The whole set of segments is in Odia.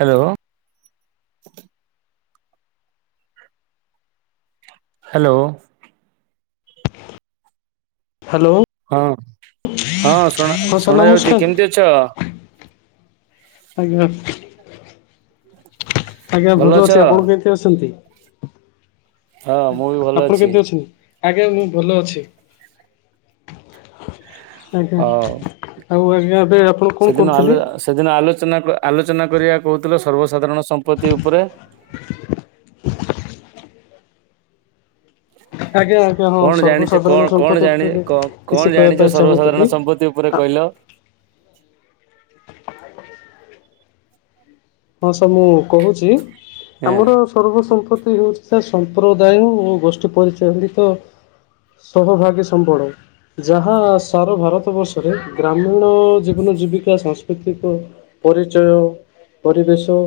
ହ୍ୟାଲୋ। ହ୍ୟାଲୋ। ହ୍ୟାଲୋ। ହଁ ହଁ ଶୁଣା ହଁ ସାର୍ ଶୁଣା ଯାଉଚି ନମସ୍କାର। କେମତି ଅଛ। ଆଜ୍ଞା। ଆଜ୍ଞା ଭଲ ଅଛି ଆପଣ କେମତି ଅଛନ୍ତି? ହଁ ମୁଁ ବି ଭଲ ଆପଣ ଅଛି କେମିତି ଅଛନ୍ତି? ଆଜ୍ଞା ମୁଁ ଭଲ ଅଛି। ଆଜ୍ଞା ହଉ ଆଉ ଆଜ୍ଞା ଏବେ ଆପଣ କଣ ସେଦିନ ଆଲୋ କରୁଥିଲେ? ସେଦିନ ଆଲୋଚନା କ ଆଲୋଚନା କରିବାକୁ କହୁଥିଲ ସର୍ବସାଧାରଣ ସମ୍ପତ୍ତି ଉପରେ? ଆଜ୍ଞା ଆଜ୍ଞା ହଁ କଣ ଜାଣିଛ କଣ ସର୍ବସାଧାରଣ କଣ ସମ୍ପତ୍ତି ଜାଣି ଉପରେ କଣ କିଛି କହିବା ଜାଣିଛ ପାଇଁ ସର୍ବସାଧାରଣ ଚାହୁଁଥିଲି ସମ୍ପତ୍ତି ଉପରେ ଆଁ କହିଲ ହଁ ସାର୍ ମୁଁ କହୁଚି ହଁ ଆମର ସର୍ବ ସମ୍ପତ୍ତି ହେଉଚି ସାର ସମ୍ପ୍ରଦାୟ ଓ ଗୋଷ୍ଠୀ ପରିଚାଳିତ ସହଭାଗୀ ସମ୍ବଳ। ଯାହା ସାରା ଭାରତବର୍ଷରେ ଗ୍ରାମୀଣ ଜୀବନ ଜୀବିକା ସାଂସ୍କୃତିକ ପରିଚୟ ପରିବେଶ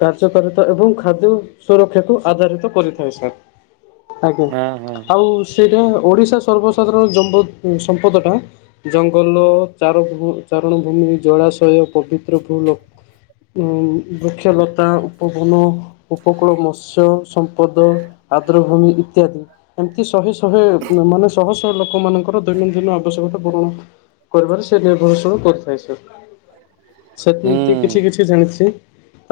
କାର୍ଯ୍ୟକାରିତା ଏବଂ ଖାଦ୍ୟ ସୁରକ୍ଷାକୁ ଆଧାରିତ କରିଥାଏ ସାର୍। ଆଜ୍ଞା ହଁ ହଁ ଆଉ ସେଇଟା ଓଡିଶା ସର୍ବସାଧାରଣ ଜମ୍ପ ସସମ୍ପଦ ଟା ଜଙ୍ଗଲ ଚାରଭୁ ଚାରଣଭୂମି ଜଳାଶୟ ପବିତ୍ର ଫୁଲ ହୁଁ ବୃକ୍ଷଲତା ଉପବନ ଉପକୂଳ ମତ୍ସ୍ୟ ସମ୍ପଦ ଆଦ୍ରଭୂମି ଇତ୍ୟାଦି। ଏମିତି ଶହେ ଶହେ ମାନେ ଶହ ଶହ ଲୋକମାନାଙ୍କର ଦୈନନ୍ଦିନ ଆବଶ୍ୟକତା ପୂରଣ କରିବାରେ ସେ ନିର୍ଭରଶୀଳ କରିଥାଏ ସାର୍ ସେମିତି କିଛି ହୁଁ କିଛି ଜାଣିଚି।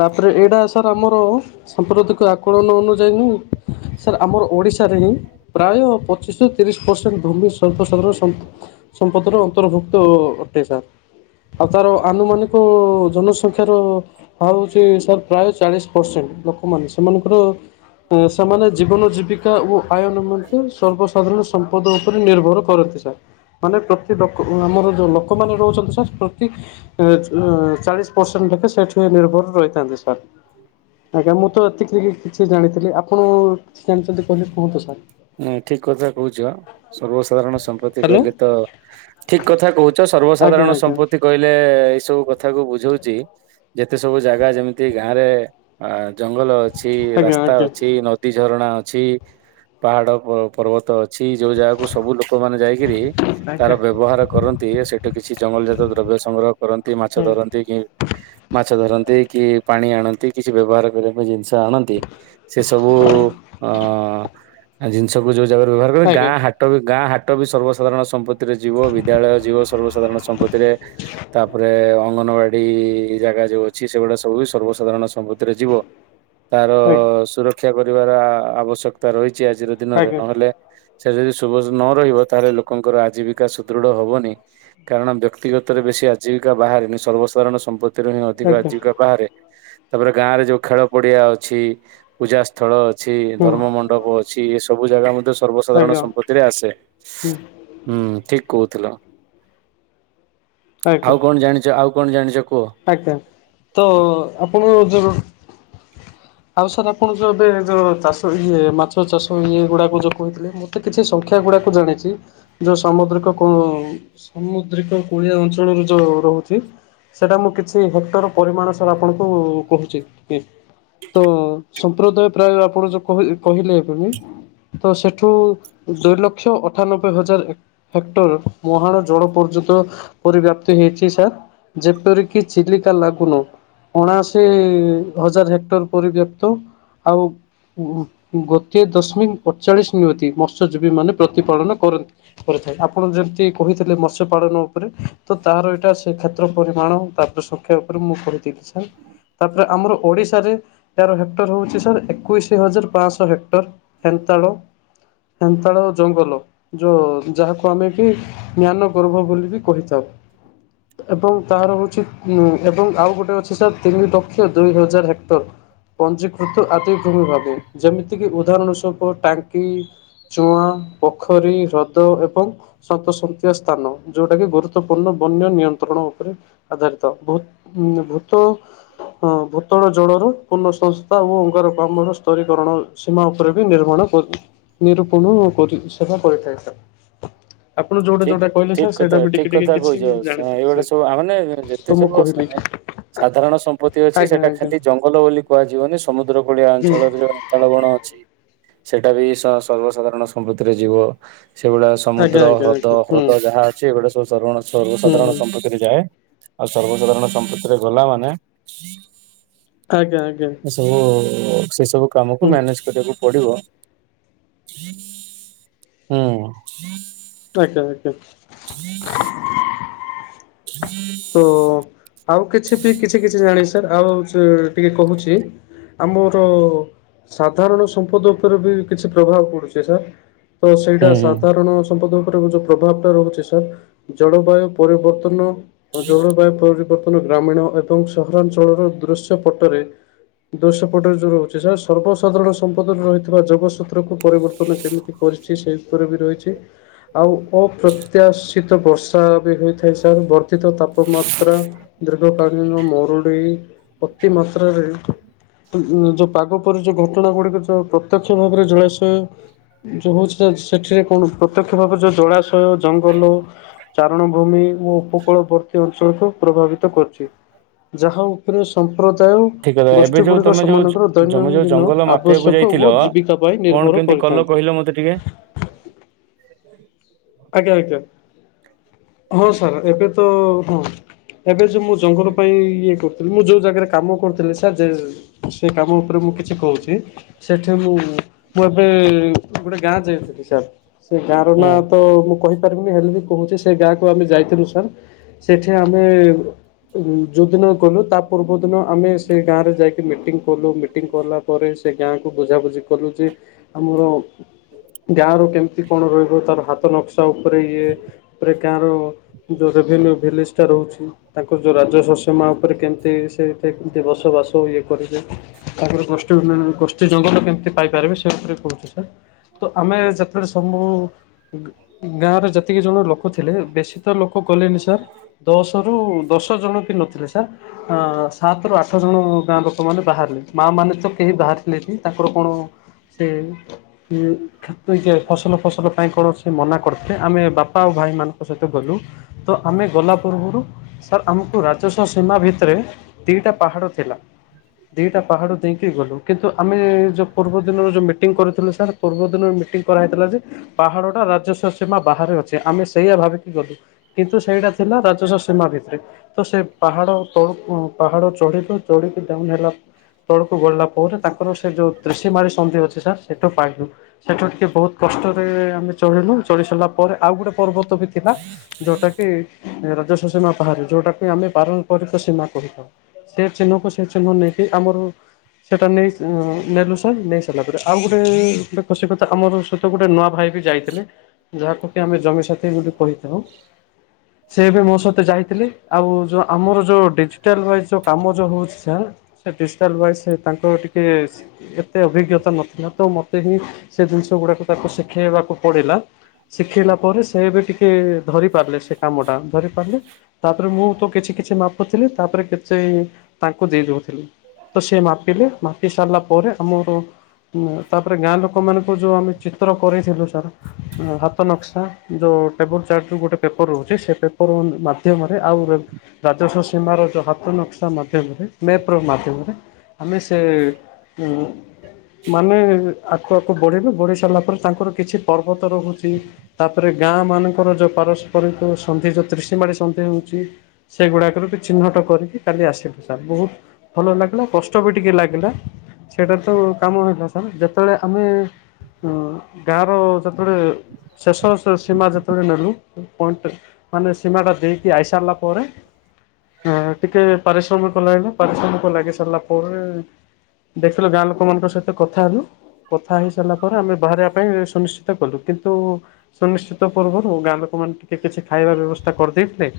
ତାପରେ ଏଇଟା ସାର୍ ଆମର ସାମ୍ପ୍ରତିକ ଆକଳନ ଅନୁଯାୟୀ ନୁହୁ ସାର୍ ଆମର ଓଡ଼ିଶାରେ ହିଁ ପ୍ରାୟ ପଚିଶରୁ ତିରିଶ ପରସେଣ୍ଟ ଭୂମି ସର୍ବସାଧାରଣ ସମ୍ପ ସମ୍ପଦର ଅନ୍ତର୍ଭୁକ୍ତ ଅଟେ ସାର୍ ଆଉ ତାର ଆନୁମାନିକ ସଂଖ୍ୟାର ବାହାରୁଚି ସାର୍ ପ୍ରାୟ ଚାଳିଶ ପରସେଣ୍ଟ ଲୋକମାନେ ସେମାନଙ୍କର ହଁ ସେମାନେ ଜୀବନ ଜୀବିକା ଓ ଆୟ ନିମନ୍ତେ ସର୍ବସାଧାରଣ ସମ୍ପଦ ଉପରେ ନିର୍ଭର କରନ୍ତି ସାର୍। ମାନେ ପ୍ରତି ଲୋକ ଆମର ଯୋଉ ଲୋକମାନେ ରହୁଚନ୍ତି ସାର୍ ପ୍ରତି ଏଁ ଅଁ ଚାଳିଶ ପର୍ସେନଟ ଲୋକ ସେଠି ନିଭର ରହିଥା ସାର୍ ଆଜ୍ଞା ମୁଁ ତ ଏତି କିଛି ଜାଣିଥିଲି ଆପଣ କିଛି ଜାଣିଚନ୍ତି କହିଲେ? କୁହନ୍ତୁ ସାର୍। ଉଁ ଠିକ କଥା କହୁଚ ସର୍ବସାଧାରଣ ସମ୍ପତ୍ତି ହ୍ୟାଲୋ କହିଲେ ତ ଠିକ୍ କଥା କହୁଚ ଆଜ୍ଞା ସର୍ବସାଧାରଣ ଆଜ୍ଞା ସମ୍ପତ୍ତି କହିଲେ ଏଇ ସବୁ କଥା କୁ ବୁଝଉଚି ଯେତେ ସବୁ ଜାଗା ଯେମିତି ଗାଁ ରେ ଆ ଜଙ୍ଗଲ ଅଛି ଆଜ୍ଞା ରାସ୍ତା ଆଜ୍ଞା ଆଜ୍ଞା ଅଛ କି ନଦୀ ଝରଣା ଅଛି ପାହାଡ ପ ପର୍ବତ ଅଛି ଯୋଉ ଜାଗାକୁ ସବୁ ଲୋକମାନେ ଯାଇକିରି ତାର ବ୍ୟବହାର କରନ୍ତି, ସେଇଠୁ କିଛି ଜଙ୍ଗଲ ଜାତ ଦ୍ରବ୍ୟ ସଂଗ୍ରହ କରନ୍ତି ମାଛ ହୁଁ ଧରନ୍ତି କି ମାଛ ଧରନ୍ତି କି ପାଣି ଆଣନ୍ତି କିଛି ବ୍ୟବହାର କରିବା ପାଇଁ ଜିନିଷ ଆଣନ୍ତି। ଏ ସବୁ ଅ ଜିନିଷକୁୁ ଯୋଉ ଜାଗାରେ ବ୍ୟବହାର କରିବା ଆଜ୍ଞା ଗାଁ ହା ଟ ହାଟ ବି ଗାଁ ହାଟ ବି ସର୍ବସାଧାରଣ ସମ୍ପତ୍ତି ଯିବ ବିଦ୍ୟାଳୟ ଯିବ ସର୍ବସାଧାରଣ ସମ୍ପତ୍ତିରେ, ତାପରେ ଅଙ୍ଗନବାଡି ସେ ଜାଗା ଯୋଉ ଅଛି ସେଗୁଡା ସବୁ ସର୍ବସାଧାରଣ ସମ୍ପତିରେ ଯିବ, ତାର ସୁରକ୍ଷା କରିବାର ଆବଶ୍ୟକତା ରହିଛି ଆଜିର ଦିନରେ ଆଜ୍ଞା ନହେଲେ ସେ ଯଦି ସୁଭ ନ ରହିବ ତାହେଲେ ଲୋକଙ୍କର ଆଜୀବିକା ସୁଦୃଢ ହବନି। କାରଣ ବ୍ୟକ୍ତିଗତରେ ବେଶୀ ଆଜୀବିକା ବାହାରିନି ସର୍ବସାଧାରଣ ସମ୍ପତ୍ତି ଭିତରୁ ହିଁ ଆଜ୍ଞା ଅଧିକ ଆଜ୍ଞା। ଜୀବିକା ବାହାରେ, ତାପରେ ଗାଁ ରେ ଯୋଉ ଖେଳ ପଡିଆ ଅଛି ପୂଜା ସ୍ଥଳ ଅଛି, ହୁଁ ଧର୍ମ ମଣ୍ଡପ ଅଛି ଏ ସବୁ ଜାଗା ମଧ୍ୟ ସର୍ବସାଧାରଣ ଆଜ୍ଞା ସମ୍ପତ୍ତିରେ ଆସେ। ହୁଁ ହୁଁ ଠିକ କହୁଥିଲ, ଆଜ୍ଞା ଆଉ କଣ ଜାଣିଛ ଆଉ କଣ ଜାଣିଛ? କୁହ। ଆଜ୍ଞା ତ ଆପଣ ଯୋଉ ଆଉ ସାର୍ ଆପଣ ଯଉ ଏବେ ଯଉ ଚାଷ ଇଏ ମାଛ ଚାଷ ଇଏ ଗୁଡ଼ାକୁ ଯଉ କହିଥିଲେ ମ ସେ କିଛି ସଂଖ୍ୟା ଗୁଡାକୁ ଜାଣିଛି। ଯେଉଁ ସାମୁଦ୍ରିକ କୋଉ ସମୁଦ୍ରିକ କୁଳିଆ ଅଞ୍ଚଳରୁ ଯେଉଁ ରହୁଛି। ସେଇଟା ମୁଁ କିଛି ହେକ୍ଟର ପରିମାଣ ସବୁ ଆପଣଙ୍କୁ କହୁଛି, କି ତ ସମ୍ପ୍ରତ ପ୍ରାୟ ଆପଣ ଯୋଉ କହ-କହିଲେ ଏଖୁଣୀ ତ ସେଠୁ ଦୁଇ ଲକ୍ଷ ଅଠାନବେ ହଜାର ହେକ୍ଟର ମହାନ ଜଳ ପର୍ଯ୍ୟନ୍ତ ପରିବ୍ୟାପ୍ତି ହେଇଛି ସାର୍। ଯେପରିକି ଚିଲିକା ଲାଗୁନ ଅଣାଅଶୀ ହଜାର ହେକ୍ଟର ପରିବ୍ୟାକ୍ତ, ଆଉ ଗୋଟିଏ ଦଶମିକ ଅଠଚାଳିଶ ନିୟତି ମତ୍ସ୍ୟଜୀବୀ ମାନେ ପ୍ରତିପାଳନ କରନ୍ତି। କରିଥାଏ, ଆପଣ ଯେମିତି କହିଥିଲେ ମତ୍ସ୍ୟ ପାାଳନ ଉପରେ ତ ତାର ଏଇଟା ସେ ଖେ ପରିମାଣ ତାପରେ ସଂଖ୍ୟା ଉପରେ ମୁଁ କହିଥିଲି ସାର୍। ତାପରେ ଆମର ଓଡିଶାରେ ଏହାର ହେକ୍ଟର ହଉଛି ହଉଚି ଏକୋଇଶ ହଜାର ପାଞ୍ଚଶହ ହେକ୍ଟର ହେନ୍ତାଳ। ହେନ୍ତାଳ ଜଙ୍ଗଲ, ଯୋଉ ଯାହାକୁ ଆମେ କି ଜ୍ଞାନ ଗର୍ଭ ବୋଲି ବି କହିଥାଉ। ଏବଂ ତାର ହଉଛି ଉ ଏବଂ ଆଉ ଗୋଟେ ଅଛି ସାର୍ ତିନି ଲକ୍ଷ ଦୁଇ ହଜାର ହେକ୍ଟର। ପଞ୍ଜୀକୃତ ଆତି ଭମି ଭା ଯେମିତି କିି ଉଦାହରଣ ସ୍ୱୂପ ଟାଙ୍କି ଚୁଆଁ, ପୋଖରୀ, ହ୍ରଦ ଏବଂ ସତସନ୍ତୀୟ ସ୍ଥାନ, ଯୋଉଟା କି ଗୁରୁତ୍ୱପୂର୍ଣ୍ଣ ବନ୍ୟ ନିୟ ଣ ଉପରେ ଆଧାରିତ, ଭୂତ ଭୂତଳ ଜଳର ପୂର୍ଣ୍ଣ ସଂସ୍ଥା ଓ ଅଙ୍ଗାର କାମ ସ୍ତରୀକରଣ ସୀମା ଉପରେ ବି ନିର୍ମାଣ ନିରୂପଣ କରି ସେବା କରିଥାଏ। ଆପଣ ଯୋଉଟା ଠିକ ଯୋଉଟା କହିଲେ ଠିକ ସାର୍, ସେଇଟା ବି ଟିକେ ଟିକେ କିଛି ଜାଣି ତ ଆମାନେ ଯେତେ ଯବ ସାଧାରଣ ସମ୍ପତ୍ତି ଅଛି ଆଜ୍ଞା ସେଟା ଆଜ୍ଞା ଖାଲି ଜଙ୍ଗଲ ବୋଲି କୁହାଯିବନି, ସମୁଦ୍ର କୁଳିଆ ହୁଁ ଅଞ୍ଚଳରେ ଯୋଉ ହେନ୍ତାଳ ବଣ ଅଛି ସେଟା ବି ସର୍ବସାଧାରଣ ସମ୍ପତିରେ ଯିବ ସେଭଳି ଆଜ୍ଞା ସମୁଦ୍ର ଆଜ୍ଞା ହ୍ରଦ ଆଜ୍ଞା ହୁଁ ହ୍ରଦ ଯାହା ଅଛି ଏ ଗୁଟେ ସବୁ ହୁଁ ସର-ସର୍ବସାଧାରଣ ହୁଁ ଯାଏ, ଆଉ ସର୍ବସାଧାରଣ ସମ୍ପତିରେ ଗଲା ମାନେ ଆଜ୍ଞା ଆଜ୍ଞା। ସବୁ ସେ ସବୁ କାମ କୁ ହୁଁ ମାନେଜ କରିବାକୁ ପଡିବ ହୁଁ ଆଜ୍ଞା ଆଜ୍ଞା। ତ ଆଉ କିଛି ବି କିଛି କିଛି ଜାଣିଛି ସାର୍ ଆଉ ଟିକେ କହୁଛି। ଆମର ସାଧାରଣ ସମ୍ପଦ ଉପରେ ବି କିଛି ପ୍ରଭାବ ପଡୁଛି ସାର୍। ତ ସେଇଟା ହୁଁ ହୁଁ। ସାଧାରଣ ସମ୍ପଦ ଉପରେ [unintelligible] ପ୍ରଭାବ୍ ଟା ରହୁଛି ସାର୍ ଜଳବାୟୁ ପରିବର୍ତ୍ତନ ଜଳବାୟୁ ପରି ବର୍ତ୍ତନ ଗ୍ରାମୀଣ ଏବଂ ସହରାଞ୍ଚଳର ଦୃଶ୍ୟ ପଟରେ ଦୃଶ୍ୟ ପଟରେ ଯୋଉ ରହୁଛି ସାର୍ ସର୍ବସାଧାରଣ ସମ୍ପଦରେ ରହିଥିବା ଯୋଗସୂ ତ୍ରକୁ ପରିବର୍ତ୍ତନ କେମିତି କରିଚି ସେଇ ଉପରେ ବି ରହିଚି ଆଉ ଅପ୍ରତ୍ୟାଶିତ ବର୍ଷା ବି ହୋଇଥାଏ ସାର୍ ବର୍ଧି ତ ତାପମାତ୍ରା ଦୀର୍ଘକାଳୀନ ମରୁଡି ଅତି ମାତ୍ରାରେ ଯୋଉ ପାଗ ପରି ଯୋଉ ଘଟଣା ଗୁଡିକ ଯୋଉ ପ୍ରତ୍ୟକ୍ଷ ଭାବରେ ଜଳାସ ୟ ଯୋଉ ହଉଛି [unintelligible] ସେଠିରେ କଣ ପ୍ରତ୍ୟକ୍ଷ ଭାବବେରେ ଯୋଉ ଜଳାଶୟ ଜଙ୍ଗଲ ଚାରଣଭୂମି ଓ ଉପକୂଳବର୍ତ୍ତୀ ଅଞ୍ଚଳକୁ ପ୍ରଭାବିତ କରୁଚି। ଯାହା ଉପରେ ସମ୍ପ୍ରଦାୟ ଠିକ କଥା ଏବେ ଗୋଷ୍ଠୀ ଯୋଉ ଗୁଡିକ ତମେ ଯୋଉ ସେମାନଙ୍କର ଜମେ ଯୋଉ ଦୈନନ୍ଦିନ ଜଙ୍ଗଲ ଆ ମାପିବାକୁ ବଶ୍ୟକ ଯାଇଥିଲ ଓ ଜୀବିକା ପାଇଁ କଣ ନିର୍ଭର କେମିତି କଲ କରିଥାନ୍ତି। କହିଲ ମତେ ଟିକେ ଆଜ୍ଞା-ଆଜ୍ଞା ହଁ ସାର୍ ଏବେ ତ ହଁ ଏବେ ଯୋଉ ମୁଁ ଜଙ୍ଗଲ ପାଇଁ ଇଏ କରୁଥିଲି ମୁଁ ଯୋଉ ଜାଗାରେ କାମ କରୁଥିଲି ସାର୍ ଯେ ସେ କାମ ଉପରେ ମୁଁ କିଛି କହୁଚି। ସେଠି ମୁଁ-ମୁଁ ଏବେ ଗୋଟେ ଗାଁ ଯାଇଥିଲି ସାର୍, ସେ ଗାଁ ର ହୁଁ ନାଁ ତ ମୁଁ କହିପାରିବିନି ହେଲେ ବି କହୁଛି ସେ ଗାଁକୁ ଆମେ ଯାଇଥିଲୁ ସାର୍। ସେଠି ଆମେ ଯୋଉଦିନ ଗଲୁ ତା ପୂର୍ବଦିନ ଆମେ ସେ ଗାଁରେ ଯାଇକି ମିଟିଂ କଲୁ ମିଟିଂ କଲା ପରେ ସେ ଗାଁ କ ବୁଝାବୁଝି କଲୁ ଯେ ଆମର ଗାଁ ର କେମିତି କଣ ରହିବ ତାର ହା ତ ନକ୍ସା ଉପରେ ଇଏ ଉପରେ ଗାଁର ଯୋଉ ରେଭିନ୍ୟୁ ଭିଲେଜଟା ରହୁଛି ତାଙ୍କର ଯୋଉ ରାଜସ୍ୱସିମା ଉପରେ କେମ୍ତି ସେ କେମ୍ତି ବସବାସ ଇଏ କରିବେ। ତାପରେ ଗୋଷ୍ଠୀ ଉନ୍ନୟନ ଗୋଷ୍ଠୀ ଜଙ୍ଗଲ କେମ୍ତି ପାଇପାରିବେ ସେ ଉପରେ କହୁଛି ସାର୍। ତ ଆମେ ଯେତେବେଳେ [unintelligible] ଗାଁରେ ଯେତିକି ଜଣ ଲୋକ ଥିଲେ ବେଶୀ ତ ଲୋକ ଗଲେନି ସାର୍ ଦଶ ରୁ ଦଶ ଜଣ ବି ନଥିଲେ ସାର୍। ହଁ ସାତରୁୁ ଆଠ ଜଣ ଗାଁ ଲୋକମାନୋନ ବାହାରିଲେ। ମାଆ ମାନେ ତ କେହି ବାହାରିଲେନି, ତାଙ୍କର କଣ ସେ ଏ ଯେ ଫସଲ-ଫସଲ ପାଇଁ କଣ ସେ ମନା କରିଥିଲେେ ଆମେ ବାପା ଆଉ ଭାଇ ମାନଙ୍କ ସହିତ ଗଲୁ। ତ ଆମେ ଗଲା ପୂର୍ବରୁ ସାର୍ ଆମକୁ ରାଜସ୍ୱ ସୀମା ଭିତେରେ ଦିଟା ପାହାଡ ଥିଲା, ଦିଟା ପାହାଡ ଦେଇକି ଗଲୁ। କିନ୍ତୁ ଆମେ ଯୋଉ ପୂର୍ବ ଦିନର ଯୋଉ ମିଟିଂ କରିଥିଲୁ ସାର୍ ପୂର୍ବ ଦିନ ମିଟିଂ କରାହେଇଥିଲା ଯେ ପାହାଡଟା ରା ରାଜସ୍ଵ ସୀମା ବାହାରେ ଅଛି, ଆମେ ସେଇଆ ଭାବିକି ଗଲୁ କିନ୍ତୁ ସେଇଟା ଥିଲା ରାଜସ୍ଵ ସୀମା ଭିତରେ। ତ ସେ ପାହାଡ଼ ତଳୁ ପାହାଡ ଚଢିଲୁ ଚଢିକି ଡ଼ାଉନ୍ ହେଲା। ତଳକୁ ଗଡିଲା ପରେ ତାଙ୍କର ସେ ଯୋଉ [unintelligible] ସନ୍ଧି ଅଛି ସାର୍ ସେଇଠୁ ପାଇଲୁ। ସେଠୁ ଟିକେ ବହୁତ୍ କଷ୍ଟରେ ଆମେ ଚଢିଲୁ, ଚଢି ସାରିଲା ପରେ ଆଉ ଗୋଟେ ପର୍ବତ ଭିତେରେ ଥିଲା ଯୋଉଟା କି ରାଜସ୍ୱ ସୀମା ବାହାରେ, ଯୋଉଟାକୁ ଆମେ ପାରମ୍ପରିକ ସୀମା କହିଥାଉ। ସେ ଚିହ୍ନକୁ ସେ ଚିହ୍ନ ନେଇକି ଆମର ସେଇଟା ନେଇ ନେଲୁ ସାର୍ ନେଇ ସାରିଲା ପରେ ଆଉ ଗୋଟେ-ଗୋଟେ ଖୁସି କଥା, ଆମର ସହିତ ଗୋଟେ ନୂଆ ଭାଇ ବି ଥିଲେ ଯାହାକୁ କି ଆମେ ଜମିସାଥି ବୋଲି କହିଥାଉ, ସେ ଏବେ ମୋ ସହିତ ଯାଇଥିଲେ ଆଉ ଯୋଉ ଆମର ଯୋଉ ଡିଜି ଟାଲ୍ ୱାଇଜ୍ ଯୋଉ କାମ ଯୋଉ ହେଉଛି ସାର୍, ସେ ଡିଜିଟାଲ୍ ୱାଇଜ୍ ସେ ତାଙ୍କର ଟିକେ ଏତେ ଅଭିଜ୍ଞତା ନଥିଲା, ତ ମୋତେ ହିଁ ସେ ଜିନିଷ ଗୁଡ଼ାକ ତାକୁ ଶିଖେଇବାକୁ [unintelligible] ଶିଖେଇଲା ପରେ ସେ ଏବେ ଟିକେ ଧରି ପାରିଲେ ସେ କାମଟା ଧରି ପାରିଲେ, ତାପରେ ମୁଁ ତ କିଛି-କିଛି ମାପୁଥିଲି ତାପରେ [unintelligible] ତାଙ୍କୁ ଦେଇଦଉଥିଲି। ତ ସେ ମାପିଲେ ମାପି ସାରିଲା ପରେ ଆମର ତାପରେ ଗାଁ ଲୋକମାନଙ୍କୁ ଯୋଉ ଆମେ ଚିତ୍ର କରିଥିଲୁ ସାର୍ ହାତ ନକ୍ସା ଯୋଉ ଟେବୁଲ୍ ଚାର୍ଟରୁ ଗୋଟେ ପେପର୍ ରହୁଛି ସେ ପେପର ମାଧ୍ୟମରେ ଆଉ ରାଜସ୍ୱ ସୀମାର ଯୋଉ ହାତ ନକ୍ସା ମାଧ୍ୟମରେ ମେପ୍ ର ମାଧ୍ୟମରେ ଆମେ ସେ ଉ ମାନେ ଆଗକୁ ଆଗକୁ ଗଢ଼େଇିଲୁ ଗୋଢ଼ିସାରିଲା ପରେ ତାଙ୍କର କିଛି ପର୍ବତ ରହୁଚି ତାପରେ ଗାଁ ମାନଙ୍କର ଯୋଉ ପାରସ୍ପରିକ ସନ୍ଧି ଯୋଉ ତ୍ରିଶ ମାଡ଼ି ସନ୍ଧି ହଉଚି ସେଗୁଡ଼ାକରେ ବି ଚିହ୍ନଟ କରିକି କାଲି ଆସିଲୁ ସାର୍ ବହୁତ ଭଲ ଲାଗିଲା କଷ୍ଟ ବି ଟିକେ ଲାଗିଲା ସେଇଟା ତ କାମ ହେଲା ସାର୍ ଯେତେବେଳେ ଆମେ ଉଁ ଗାଁ ର ଯେତେଳେ ଶେଷ ସ ସୀମା ଯେତେଳେ ନେଲୁ ପଏଣ୍ଟ ମାନେ ସୀମା ଟା ଦେଇକି ଆଇସାରିଲା ପରେ ହ ଟିକେ ପାରିଶ୍ରମିକ କଲାଇଗ ପାରିଶ୍ରମିକ ଲାଗି ସାରିଲା ପରେ ଦେଖିଲୁ ଗାଁ ଲୋକମାନଙ୍କ ସହିତ କଥା ହେଲୁ କଥା ହେଇ ସାରିଲା ପରେ ଆମେ ବାହାରିବା ପାଇଁ ସୁନିଶ୍ଚି ତ କଲୁ କିନ୍ତୁ ସୁନିଶ୍ଚିତ ପୂର୍ବରୁ ଗାଁ ଲୋକମାନେ ଟିକେ କିଛି ଖାଇବା ବ୍ୟବସ୍ଥା କରିଦେଇଥିଲେ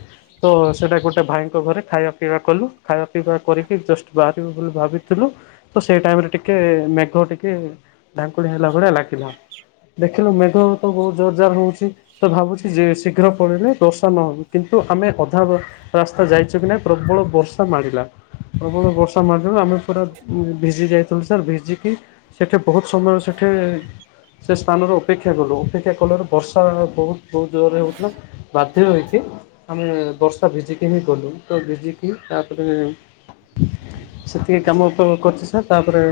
ତ ସେଇଟା ଗୋଟେ ଭାଇଙ୍କ ଘରେ ଖାଇବା ପିଇବା କଲୁ ଖାଇବା ପିଇବା କରିକି ଜଷ୍ଟ ବାହାରିବୁ ବୋଲି ଭାବିଥିଲୁ ତ ସେଇ ଟାଇମ୍ ରେ ଟିକେ ମେଘ ଟିକେ ଢାଙ୍କୁଳି ହେଲା ଭଳିଆ ଲାଗିଲା ଦେଖିଲୁ ମେଘତ ବହୁତ୍ ଜୋର ଜାର ହେଉଚି ତ ଭାବୁଛି ଯେ ଶୀଘ୍ର ପଳେଇିଲେ ଦୋଶି ନହେବି କିନ୍ତୁ ଆମେ ଅଧାବା ରାସ୍ତା ଯାଇଛୁ କି ନାଇ ପ୍ରବଳ ବର୍ଷା ମାଡ଼ିଲା ପ୍ରବଳ ବର୍ଷା ମାଡ଼ିଲା ଆମେ ପୁରା ଉ ଭିଜି ଯାଇଥିଲୁ ସାର୍ ଭିଜିିକି ସେଠି ବହୁତ୍ ସମୟ ସେଠି ସେ ସ୍ଥାନରେ ଅପେକ୍ଷା କଲୁ ଅପେକ୍ଷା କଲାରୁ ବର୍ଷା ବହୁତ୍ ବହୁତ୍ ଜୋରରେ ହଉଥିଲା ବାଧ୍ୟ ହୋଇକି ଆମେ ବର୍ଷା ଭିଜିକି ହିଁ ଗଲୁ ତ ଭିଜିକି ତାପରେ ସେତିକି କାମ ତ କରିଚି ସାର୍ ତାପରେ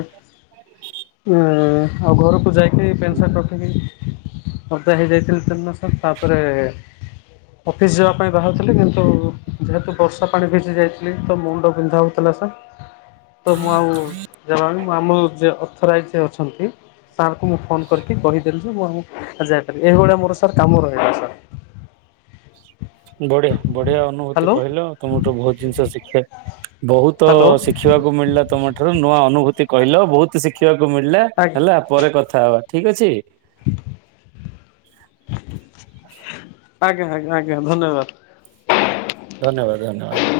ଉ ଆଉ ଘରକୁ ଯାଇକି ପ୍ୟାଣ୍ଟ୍ ସାଟ୍ ର ଅଦା ହେଇଯାଇଥିଲି ସେଦିନ ସାର୍ ତାପରେ ଅଫିସ୍ ଯିବା ପାଇଁ ବାହାରୁଥିଲି କିନ୍ତୁ ଯେହେତୁ ବର୍ଷା ପାଣି ଭିଜି ଯାଇଥିଲି ତ ମୁଣ୍ଡ ବିନ୍ଧା ହେଉଥିଲା ସାର୍ [inaudible] ତ ମୁଁ ଆଉ ଜାଇନି ମୁଁ ଆମୁଲ୍ ଯେ ଅଥରାଇଜ ଅଛନ୍ତି ସାର୍ଙ୍କୁ ମୁଁ ଫୋନ୍ କରି କହିଦେଲି ଯେ ମୁଁ ଆଉ ଯାଇପାରିବି ଏଗୁଡ଼ା ମୋର ସାର୍ କାମ ରହିଲା ସାର୍ ବଢ଼ିଆ ବଢ଼ିଆ ଅନୁଭୂତି ହ୍ୟାଲୋ କହିଲ ତମଠୁ ବହୁତ୍ ଜିନିଷ ଶିଖିବା ବହୁତ ହ୍ୟାଲୋ ଶିକ୍ଷା ଶିଖିବାକୁ ମିଳିଲା ତମ ଠାରୁ ନୂଆ ଅନୁଭୂତି କହିଲ ବହୁତ୍ ଶିଖିବାକୁ ମିଳିଲା ଆଜ୍ଞା ହେଲା। ପରେ କଥା ହବା ଠିକ୍ ଅଛି। ଆଜ୍ଞା ଆଜ୍ଞା ଆଜ୍ଞା ଧନ୍ୟବାଦ। ଧନ୍ୟବାଦ୍ ଧନ୍ୟବାଦ୍।